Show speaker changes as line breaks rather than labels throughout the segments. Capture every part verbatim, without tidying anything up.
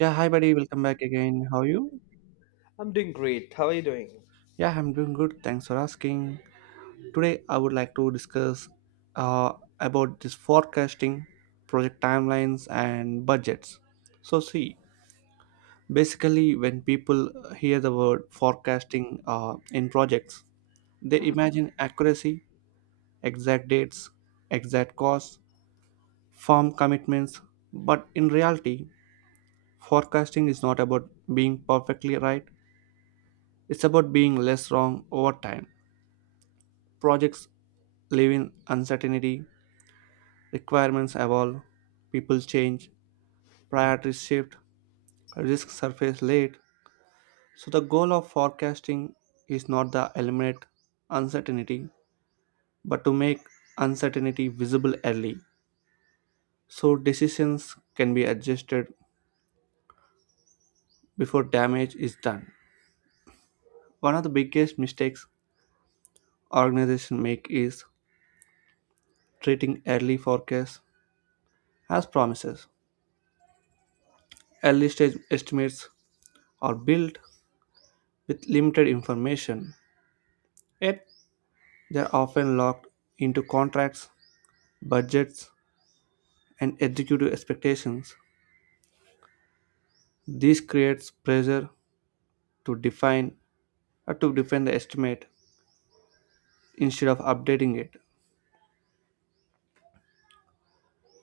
Yeah, hi buddy, welcome back again. How are you?
I'm doing great. How are you doing?
Yeah, I'm doing good. Thanks for asking. Today I would like to discuss uh, about this forecasting, project timelines and budgets. So see, basically when people hear the word forecasting uh, in projects, they imagine accuracy, exact dates, exact costs, firm commitments, but in reality, forecasting is not about being perfectly right. It's about being less wrong over time. Projects live in uncertainty, requirements evolve, people change, priorities shift, risks surface late. So, the goal of forecasting is not to eliminate uncertainty, but to make uncertainty visible early so decisions can be adjusted before damage is done. One of the biggest mistakes organizations make is treating early forecasts as promises. Early stage estimates are built with limited information. Yet, they are often locked into contracts, budgets, and executive expectations. This creates pressure to define or to defend the estimate instead of updating it.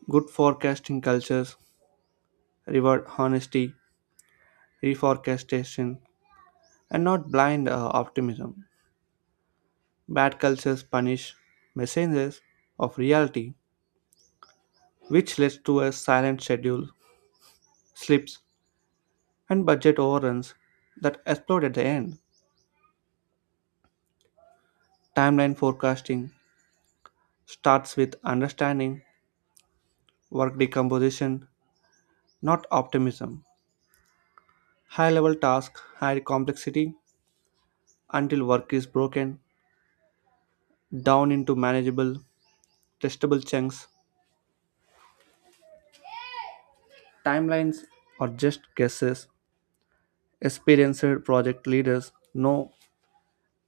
Good forecasting cultures reward honesty, reforecastation, and not blind uh, optimism. Bad cultures punish messengers of reality, which leads to a silent schedule, slips, and budget overruns that explode at the end. Timeline forecasting starts with understanding work decomposition, not optimism. High level tasks, high complexity until work is broken down into manageable, testable chunks. Timelines are just guesses. Experienced project leaders know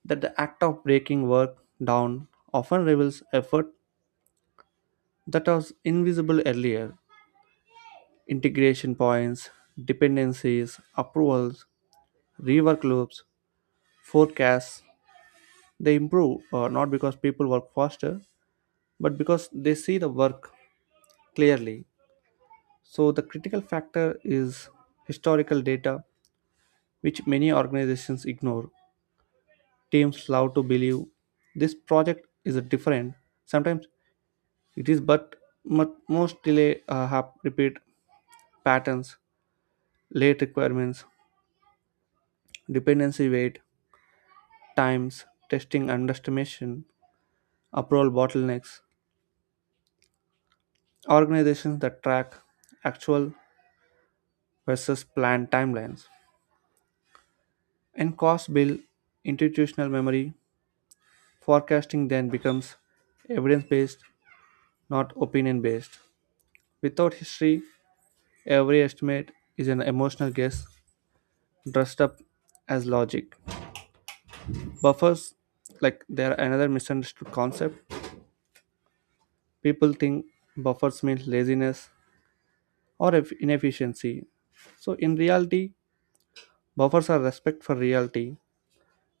that the act of breaking work down often reveals effort that was invisible earlier. Integration points, dependencies, approvals, rework loops, forecasts. They improve uh, not because people work faster, but because they see the work clearly. So, the critical factor is historical data, which many organizations ignore. Teams love to believe this project is different. Sometimes it is, but mo- most delay uh, have repeat patterns, late requirements, dependency weight, times, testing underestimation, approval bottlenecks, organizations that track actual versus planned timelines, and cost bill institutional memory, forecasting then becomes evidence based, not opinion based. Without history, every estimate is an emotional guess dressed up as logic. Buffers, like they're another misunderstood concept. People think buffers means laziness or eff- inefficiency. So in reality, buffers are respect for reality.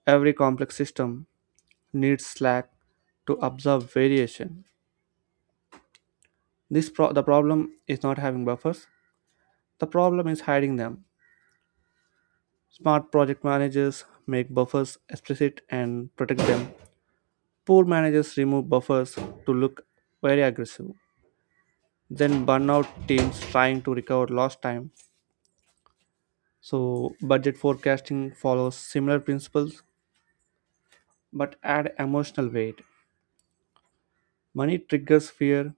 Every complex system needs slack to absorb variation. This pro- the problem is not having buffers. The problem is hiding them. Smart project managers make buffers explicit and protect them. Poor managers remove buffers to look very aggressive. Then burnout teams trying to recover lost time. So budget forecasting follows similar principles but add emotional weight. Money triggers fear,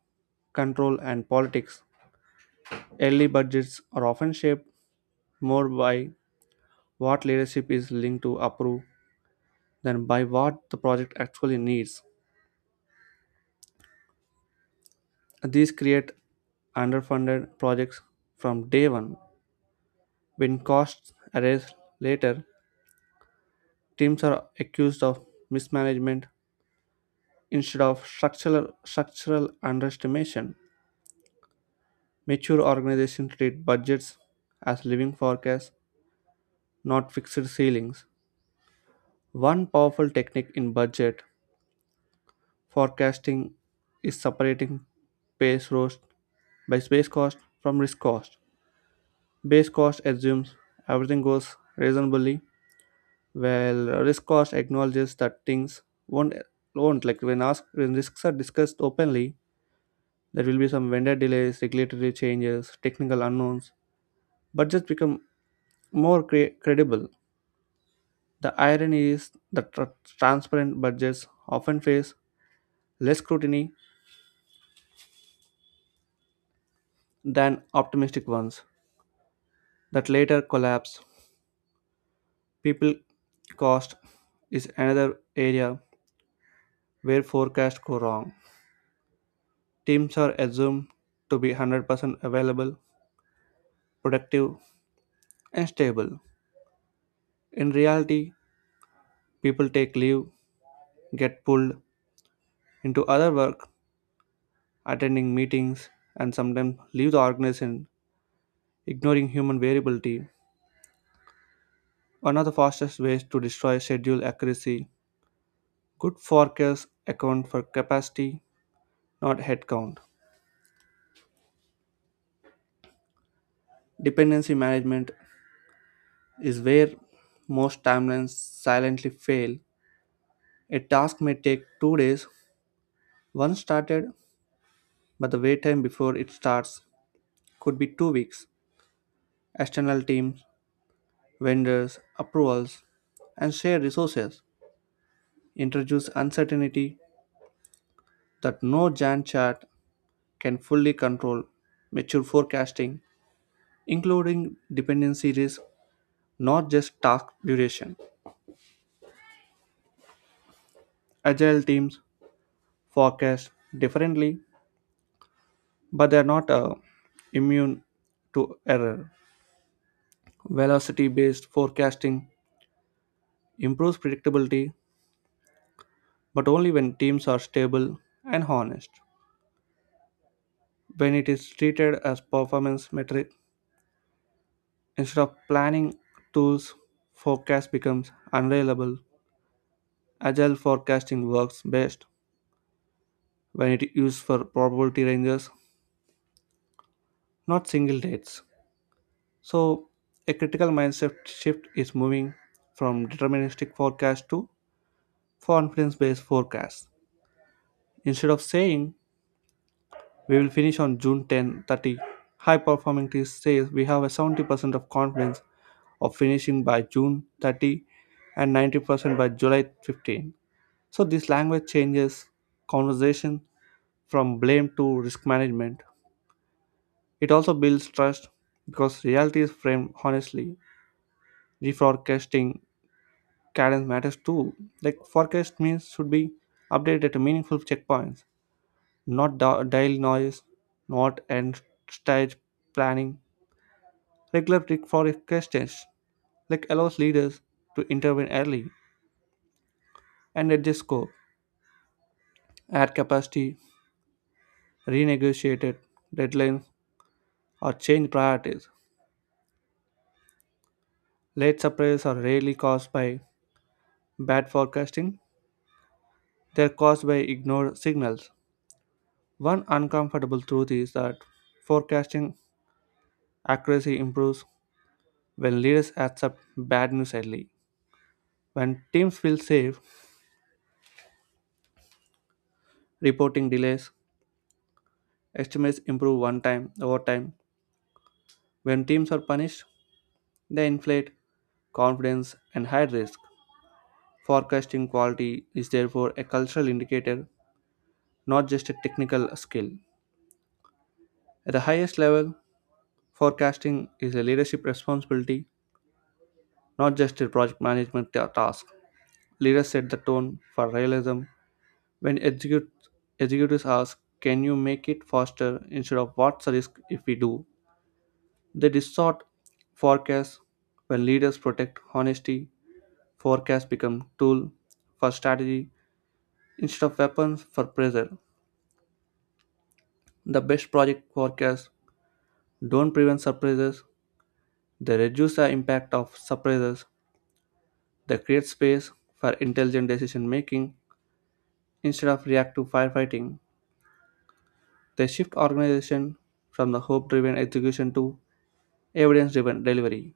control, and politics. Early budgets are often shaped more by what leadership is willing to approve than by what the project actually needs. These create underfunded projects from day one. When costs arise later, teams are accused of mismanagement instead of structural structural underestimation. Mature organizations treat budgets as living forecasts, not fixed ceilings. One powerful technique in budget forecasting is separating base cost by space cost from risk cost. Base cost assumes everything goes reasonably, while risk cost acknowledges that things won't won't like when asked when risks are discussed openly, there will be some vendor delays, regulatory changes, technical unknowns. Budgets become more cre- credible. The irony is that tr- transparent budgets often face less scrutiny than optimistic ones that later collapse. People cost is another area where forecasts go wrong. Teams are assumed to be one hundred percent available, productive, and stable. In reality, people take leave, get pulled into other work, attending meetings, and sometimes leave the organization, ignoring human variability. One of the fastest ways to destroy schedule accuracy, good forecasts account for capacity, not headcount. Dependency management is where most timelines silently fail. A task may take two days once started, but the wait time before it starts could be two weeks. External teams, vendors, approvals, and shared resources introduce uncertainty that no Gantt chart can fully control. Mature forecasting, including dependency risk, not just task duration. Agile teams forecast differently, but they are not uh, immune to error. Velocity based forecasting improves predictability, but only when teams are stable and honest. When it is treated as performance metric instead of planning tools, forecast becomes unreliable. Agile forecasting works best when it is used for probability ranges, not single dates. So, a critical mindset shift is moving from deterministic forecast to confidence based forecast. Instead of saying we will finish on June tenth, thirty, high performing teams say we have a seventy percent of confidence of finishing by June thirtieth and ninety percent by July fifteenth. So this language changes conversation from blame to risk management. It also builds trust because reality is framed honestly. Reforecasting cadence matters too. Like forecast means should be updated at meaningful checkpoints. Not da- dial noise, not and stage planning. Regular trick for questions like allows leaders to intervene early and adjust scope, add capacity, renegotiated deadlines, or change priorities. Late surprises are rarely caused by bad forecasting; they are caused by ignored signals. One uncomfortable truth is that forecasting accuracy improves when leaders accept bad news early. When teams feel safe, reporting delays estimates improve one time over time. When teams are punished, they inflate confidence and hide risk. Forecasting quality is therefore a cultural indicator, not just a technical skill. At the highest level, forecasting is a leadership responsibility, not just a project management ta- task. Leaders set the tone for realism when execute, executives ask, can you make it faster instead of what's the risk if we do? They distort forecasts when leaders protect honesty. Forecasts become tool for strategy instead of weapons for pressure. The best project forecasts don't prevent surprises. They reduce the impact of surprises. They create space for intelligent decision making instead of reactive firefighting. They shift organization from the hope driven execution to evidence driven delivery.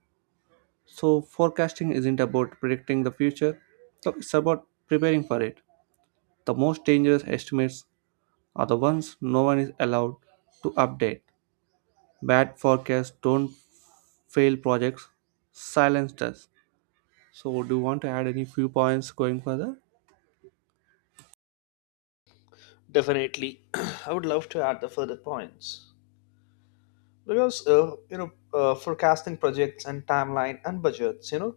So, forecasting isn't about predicting the future, so it's about preparing for it. The most dangerous estimates are the ones no one is allowed to update. Bad forecasts don't fail projects, silence does. So, do you want to add any few points going further?
Definitely. I would love to add the further points because uh, you know uh, forecasting projects and timeline and budgets. You know,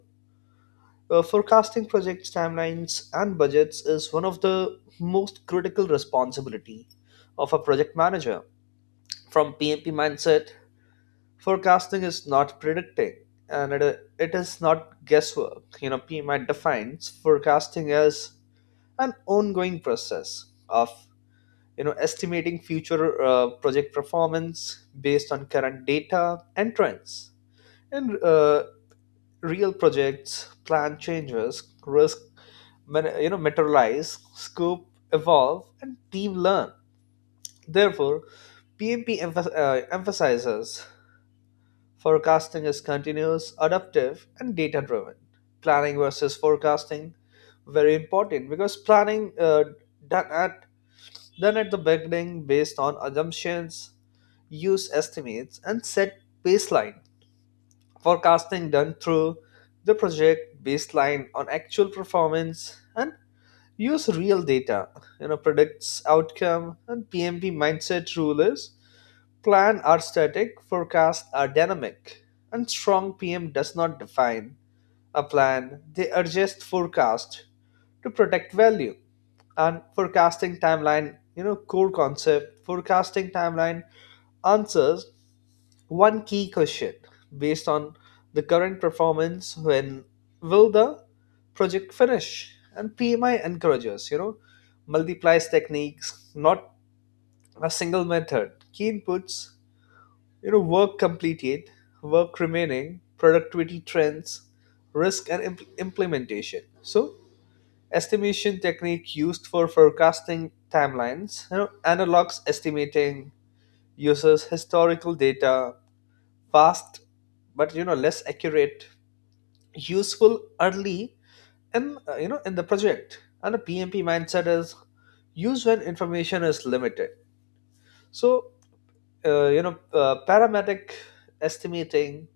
uh, Forecasting projects, timelines, and budgets is one of the most critical responsibility of a project manager. From P M P mindset, forecasting is not predicting, and it, it is not guesswork. You know, P M I defines forecasting as an ongoing process of you know estimating future uh, project performance based on current data and trends, and uh, real projects plan changes, risk man- you know materialize, scope evolve, and team learn. Therefore PMP emph- uh, emphasizes forecasting is continuous, adaptive, and data driven. Planning versus forecasting, very important because planning uh, done at done at the beginning based on assumptions, use estimates, and set baseline. Forecasting done through the project baseline on actual performance and use real data, you know predicts outcome. And PMP mindset rule is, plan are static, forecast are dynamic, and strong PM does not define a plan, they adjust forecast to protect value. And forecasting timeline, you know core concept: forecasting timeline answers one key question based on the current performance, when will the project finish? And P M I encourages, you know, multiplies techniques, not a single method. Key inputs, you know, work completed, work remaining, productivity trends, risk, and imp- implementation. So, estimation technique used for forecasting timelines, you know, analogs estimating, uses historical data, fast but you know less accurate, useful early and uh, you know in the project. And the PMP mindset is, used when information is limited. So uh, you know uh, parametric estimating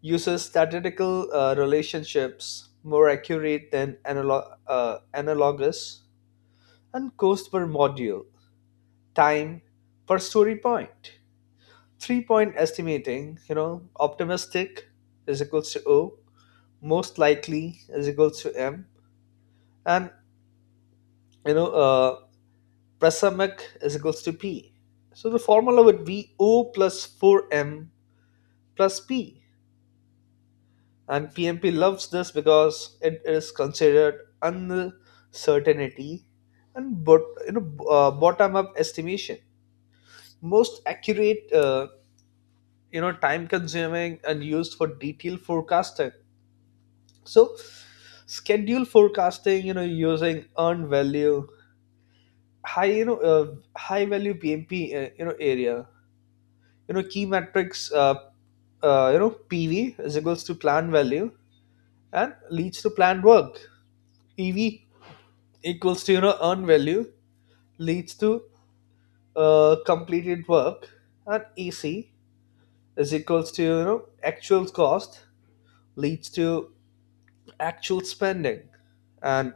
uses statistical uh, relationships, more accurate than analog uh, analogous, and cost per module, time per story point. Three point estimating, you know optimistic is equals to O, most likely is equals to M, and you know uh, prasamic is equals to P. So the formula would be O plus four M plus P. And PMP loves this because it is considered uncertainty. And but you know uh, bottom up estimation, most accurate, uh, you know time consuming, and used for detailed forecasting. So schedule forecasting, you know using earned value, high you know uh, high value P M P uh, you know area. You know key metrics, uh, uh, you know P V is equals to plan value and leads to planned work. P V equals to you know earned value, leads to uh, completed work. And E C is equals to you know actual cost, leads to actual spending. And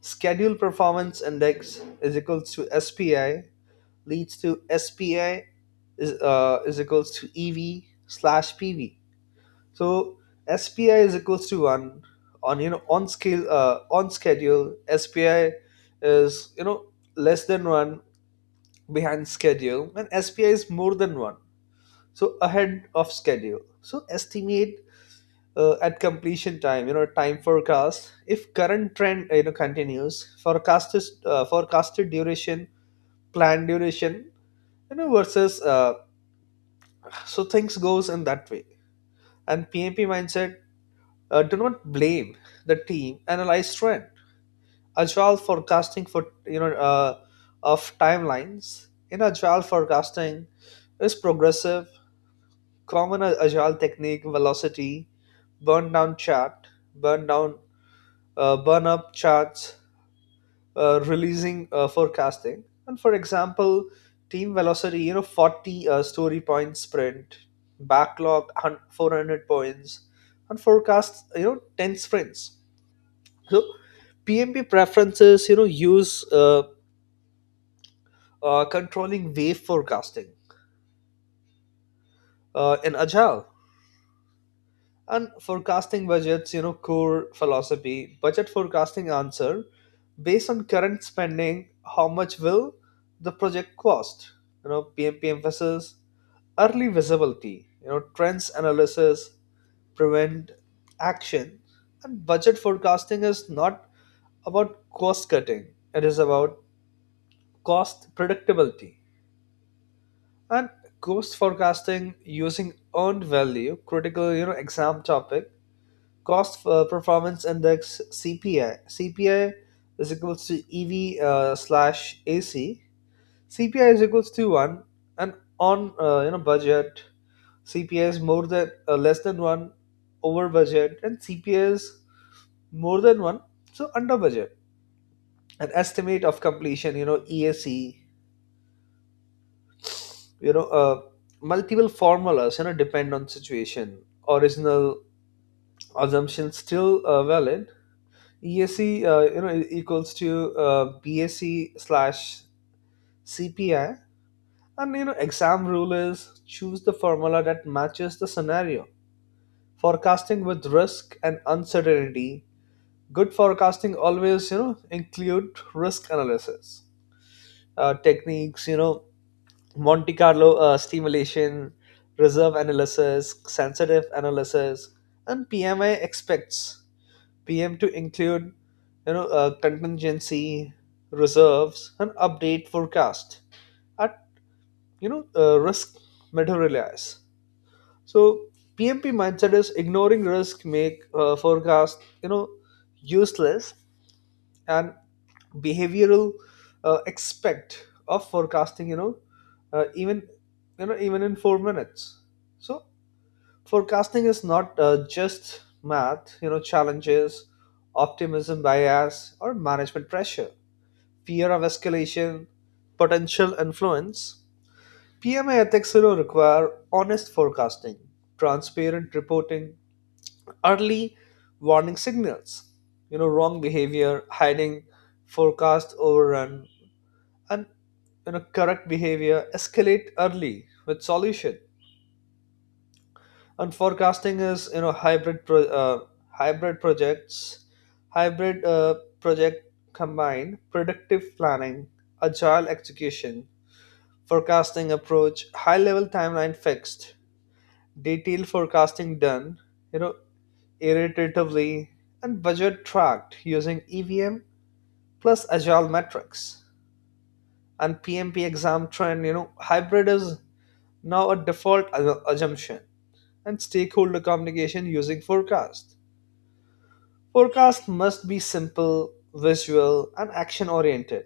schedule performance index is equals to S P I, leads to S P I is uh, is equals to EV slash P V. So S P I is equals to one, on you know on scale, uh, on schedule. S P I is you know less than one, behind schedule, and S P I is more than one, so ahead of schedule. So estimate uh, at completion time. You know time forecast. If current trend you know continues, forecasted uh, forecasted duration, planned duration, you know versus uh, so things goes in that way. And PMP mindset, uh, do not blame the team, analyze trend. Agile forecasting for you know uh, of timelines, in agile forecasting is progressive. Common a- agile technique: velocity, burn down chart, burn down uh, burn up charts, uh, releasing uh, forecasting. And for example, team velocity you know forty uh, story point sprint backlog, hun- four hundred points, and forecast you know ten sprints. So PMP preferences, you know use uh, uh, controlling wave forecasting uh, in agile. And forecasting budgets, you know core philosophy: budget forecasting answer based on current spending, how much will the project cost. you know PMP emphasis early visibility, you know, trends analysis, prevent action. And budget forecasting is not about cost cutting. It is about cost predictability. And cost forecasting using earned value, critical, you know, exam topic, cost uh, performance index C P I. CPI is equals to EV uh, slash A C. C P I is equals to one, and on uh, you know budget. C P I is more than uh, less than one, over budget, and C P I is more than one, so under budget. An estimate of completion, you know, E A C, you know, uh, multiple formulas, you know, depend on situation. Original assumption still uh, valid. E A C, uh, you know, e- equals to uh, B A C slash C P I. And you know, exam rule is, choose the formula that matches the scenario. Forecasting with risk and uncertainty, good forecasting always you know include risk analysis uh, techniques, you know monte carlo uh, stimulation, reserve analysis, sensitive analysis. And PMI expects PM to include you know uh, contingency reserves, and update forecast at you know uh, risk materialize. So PMP mindset is, ignoring risk make uh, forecast you know useless. And behavioral uh, aspect of forecasting, you know uh, even you know even in four minutes. So forecasting is not uh, just math, you know challenges: optimism bias or management pressure, fear of escalation, potential influence. P M A ethics, you know require honest forecasting, transparent reporting, early warning signals. You know wrong behavior, hiding forecast overrun. And you know correct behavior, escalate early with solution. And forecasting is, you know hybrid pro- uh, hybrid projects. Hybrid uh, project combine predictive planning, agile execution, forecasting approach. High level timeline fixed, detailed forecasting done you know iteratively. And budget tracked using E V M plus agile metrics. And PMP exam trend, you know hybrid is now a default as- assumption. And stakeholder communication using forecast, forecast must be simple, visual, and action oriented.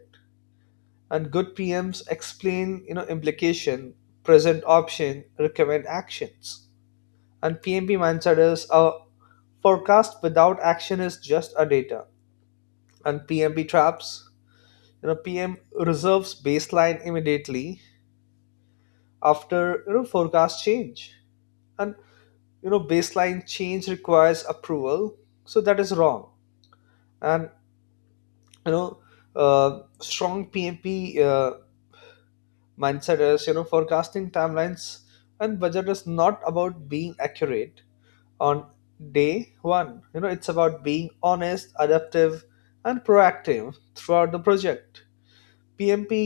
And good PMs explain, you know implication, present option, recommend actions. And PMP mindset is, a forecast without action is just a data. And PMP traps, you know PM reserves baseline immediately after you know forecast change, and you know baseline change requires approval, so that is wrong. And you know uh, strong PMP uh, mindset is, you know forecasting timelines and budget is not about being accurate on day one. You know it's about being honest, adaptive, and proactive throughout the project. PMP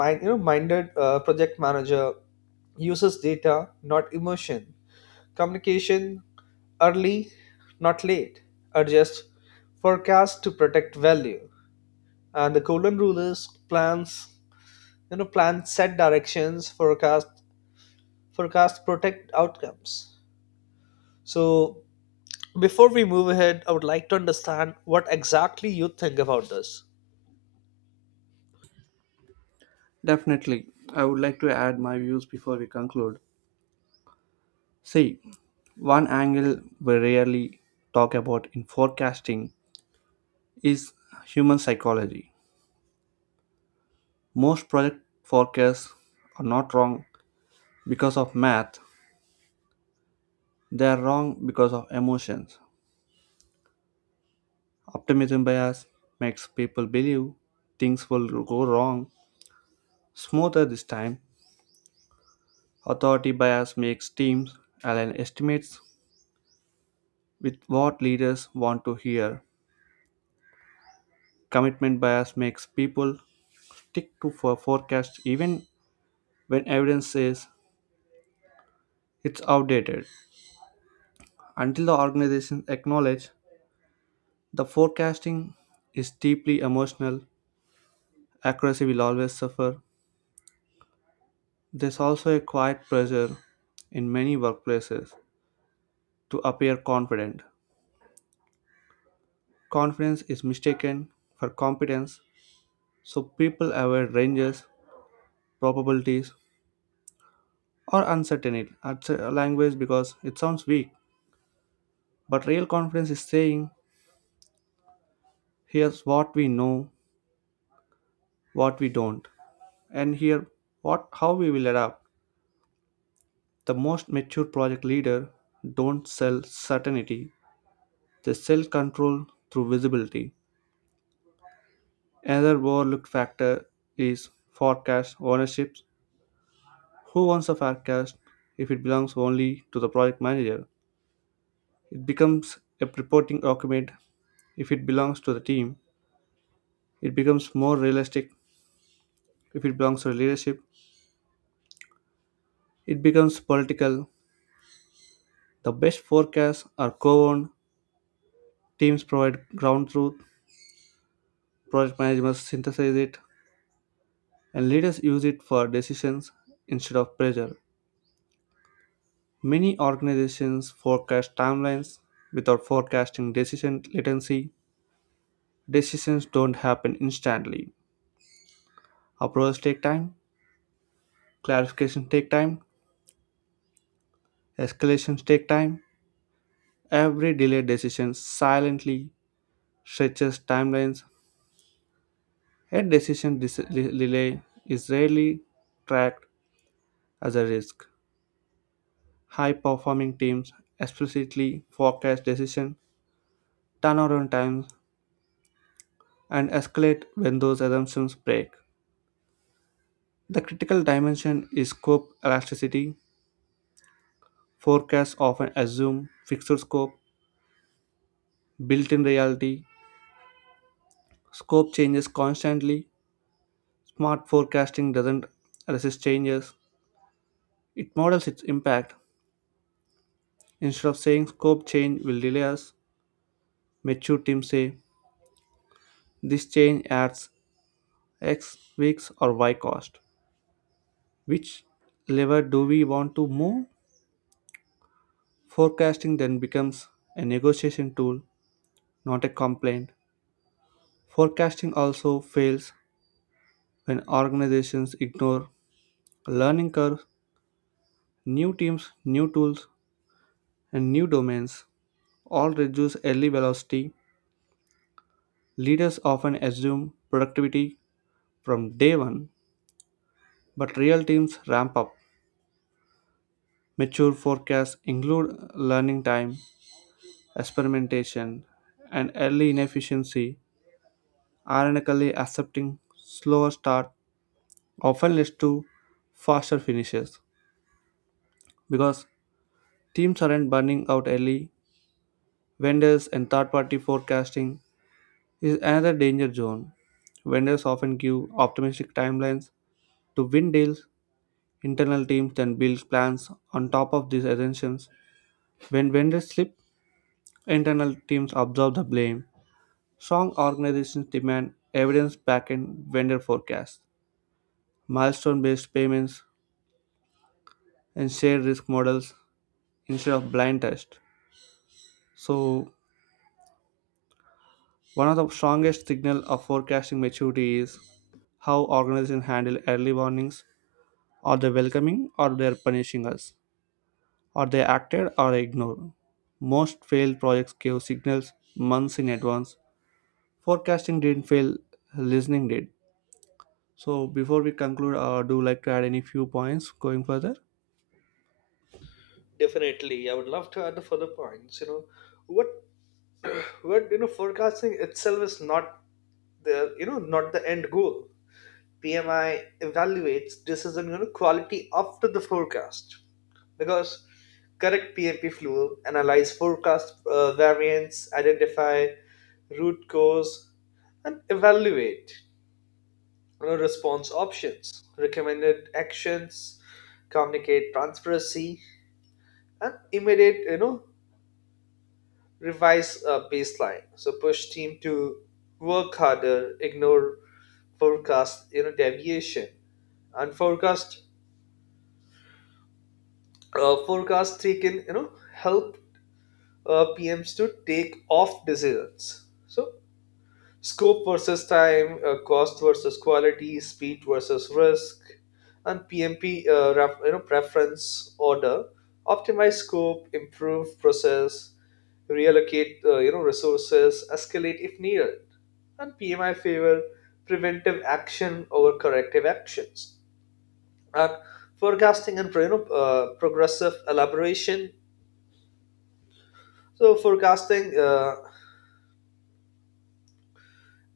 mind you know minded uh, project manager uses data, not emotion. Communication early, not late. Adjust forecast to protect value. And the golden rule is, plans, you know, plan set directions, forecast, forecast protect outcomes. So before we move ahead, I would like to understand what exactly you think about this.
Definitely. I would like to add my views before we conclude. See, one angle we rarely talk about in forecasting is human psychology. Most project forecasts are not wrong because of math, they are wrong because of emotions. Optimism bias makes people believe things will go wrong smoother this time. Authority bias makes teams align estimates with what leaders want to hear. Commitment bias makes people stick to for forecasts even when evidence says it's outdated. Until the organizations acknowledge the forecasting is deeply emotional, accuracy will always suffer. There's also a quiet pressure in many workplaces to appear confident. Confidence is mistaken for competence, so people avoid ranges, probabilities, or uncertainty at a language because it sounds weak. But real confidence is saying, here's what we know, what we don't, and here what how we will adapt. The most mature project leader don't sell certainty, they sell control through visibility. Another overlooked factor is forecast ownerships. Who wants a forecast if it belongs only to the project manager? It becomes a reporting document if it belongs to the team. It becomes more realistic if it belongs to leadership. It becomes political. The best forecasts are co owned, teams provide ground truth, project managers synthesize it, and leaders use it for decisions instead of pressure. Many organizations forecast timelines without forecasting decision latency. Decisions don't happen instantly. Approvals take time, clarifications take time, escalations take time. Every delayed decision silently stretches timelines. A decision dis- de- delay is rarely tracked as a risk. High performing teams explicitly forecast decision turnaround times and escalate when those assumptions break. The critical dimension is scope elasticity. Forecasts often assume fixed scope, built in reality. Scope changes constantly. Smart forecasting doesn't resist changes, it models its impact. Instead of saying scope change will delay us, mature teams say this change adds X weeks or Y cost. Which lever do we want to move? Forecasting then becomes a negotiation tool, not a complaint. Forecasting also fails when organizations ignore learning curves, new teams, new tools, and new domains all reduce early velocity. Leaders often assume productivity from day one, but real teams ramp up. Mature forecasts include learning time, experimentation, and early inefficiency. Ironically, accepting slower start often leads to faster finishes because teams aren't burning out early. Vendors and third party forecasting is another danger zone. Vendors often give optimistic timelines to win deals. Internal teams then build plans on top of these assumptions. When vendors slip, internal teams absorb the blame. Strong organizations demand evidence backed vendor forecasts, milestone based payments, and shared risk models instead of blind trust. So, one of the strongest signals of forecasting maturity is how organizations handle early warnings. Are they welcoming or they're punishing us? Are they acted or ignored? Most failed projects give signals months in advance. Forecasting didn't fail, listening did. So before we conclude, uh, do you like to add any few points going further?
Definitely, I would love to add the further points. You know, what, what you know, forecasting itself is not the you know not the end goal. P M I evaluates decision, you know, quality after the forecast because correct P M P flow, analyze forecast uh, variance, identify root cause, and evaluate, you know, response options, recommended actions, communicate transparency, and immediate, you know revise uh, baseline. So push team to work harder, ignore forecast you know deviation, and forecast uh, forecasting can you know help uh, P Ms to take off decisions. So scope versus time, uh, cost versus quality, speed versus risk, and P M P uh, ref, you know preference order: optimize scope, improve process, reallocate uh, you know resources, escalate if needed, and P M I favor preventive action over corrective actions. And forecasting and, you know, uh, progressive elaboration. So forecasting uh,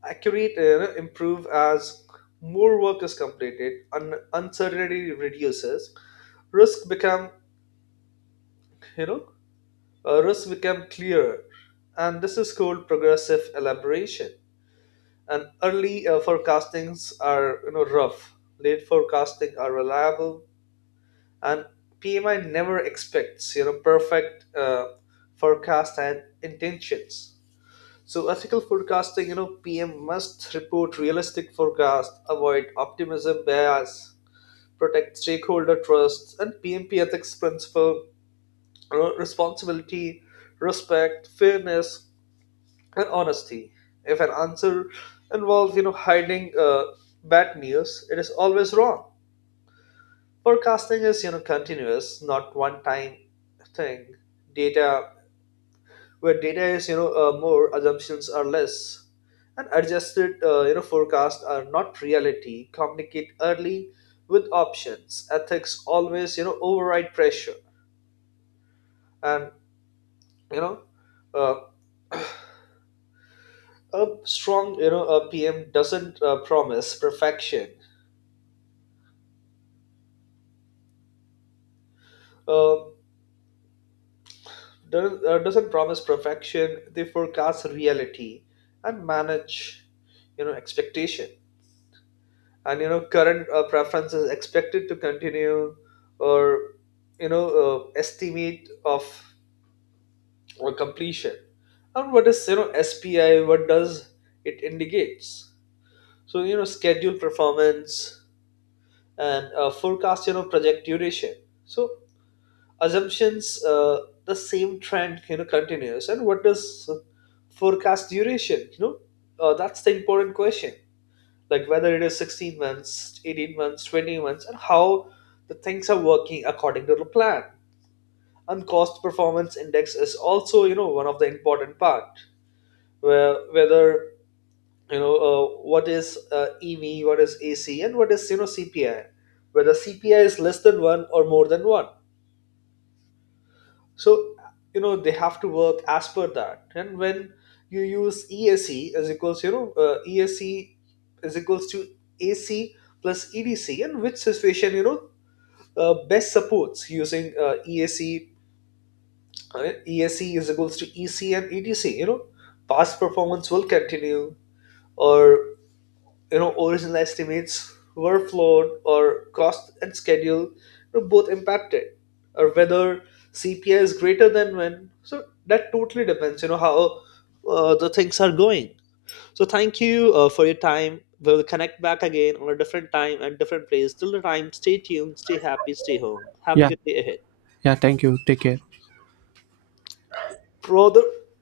accurate uh, improve as more work is completed, un- uncertainty reduces, risk become you know uh, risk become clearer, and this is called progressive elaboration. And early uh, forecastings are, you know rough, late forecasting are reliable, and P M I never expects, you know perfect uh, forecast and intentions. So ethical forecasting, you know, P M must report realistic forecast, avoid optimism bias, protect stakeholder trust, and P M P ethics principle, you know, responsibility, respect, fairness, and honesty. If an answer involves, you know, hiding uh, bad news, it is always wrong. Forecasting is, you know, continuous, not one-time thing. Data, where data is, you know uh, more assumptions are less, and adjusted, uh, you know forecasts are not reality, communicate early with options, ethics always, you know override pressure. And you know uh, a strong, you know a PM doesn't uh, promise perfection, uh, doesn't uh, doesn't promise perfection. They forecast reality and manage, you know expectation. And you know current uh, preferences expected to continue, or you know uh, estimate of or completion. And what is, you know SPI, what does it indicates? So, you know schedule performance, and uh, forecast, you know project duration. So assumptions, uh, the same trend, you know continues. And what does forecast duration, you know uh, that's the important question, like whether it is sixteen months, eighteen months, twenty months, and how the things are working according to the plan. And cost performance index is also, you know one of the important part, where whether you know uh, what is uh, E V, what is A C, and what is, you know C P I, whether C P I is less than one or more than one. So you know they have to work as per that. And when you use E S E as equals, you know uh, E S C is equals to A C plus E D C, and which situation, you know uh, best supports using uh, E S E, uh, E S C is equals to E C and E D C, you know past performance will continue, or you know original estimates were flawed, or cost and schedule were both impacted, or whether C P I is greater than when. So that totally depends, you know how uh, the things are going. So thank you uh, for your time. We'll connect back again on a different time and different place. Till the time, stay tuned, stay happy, stay home. Have a
Yeah,
good day ahead,
yeah, thank you. Take care.
brother.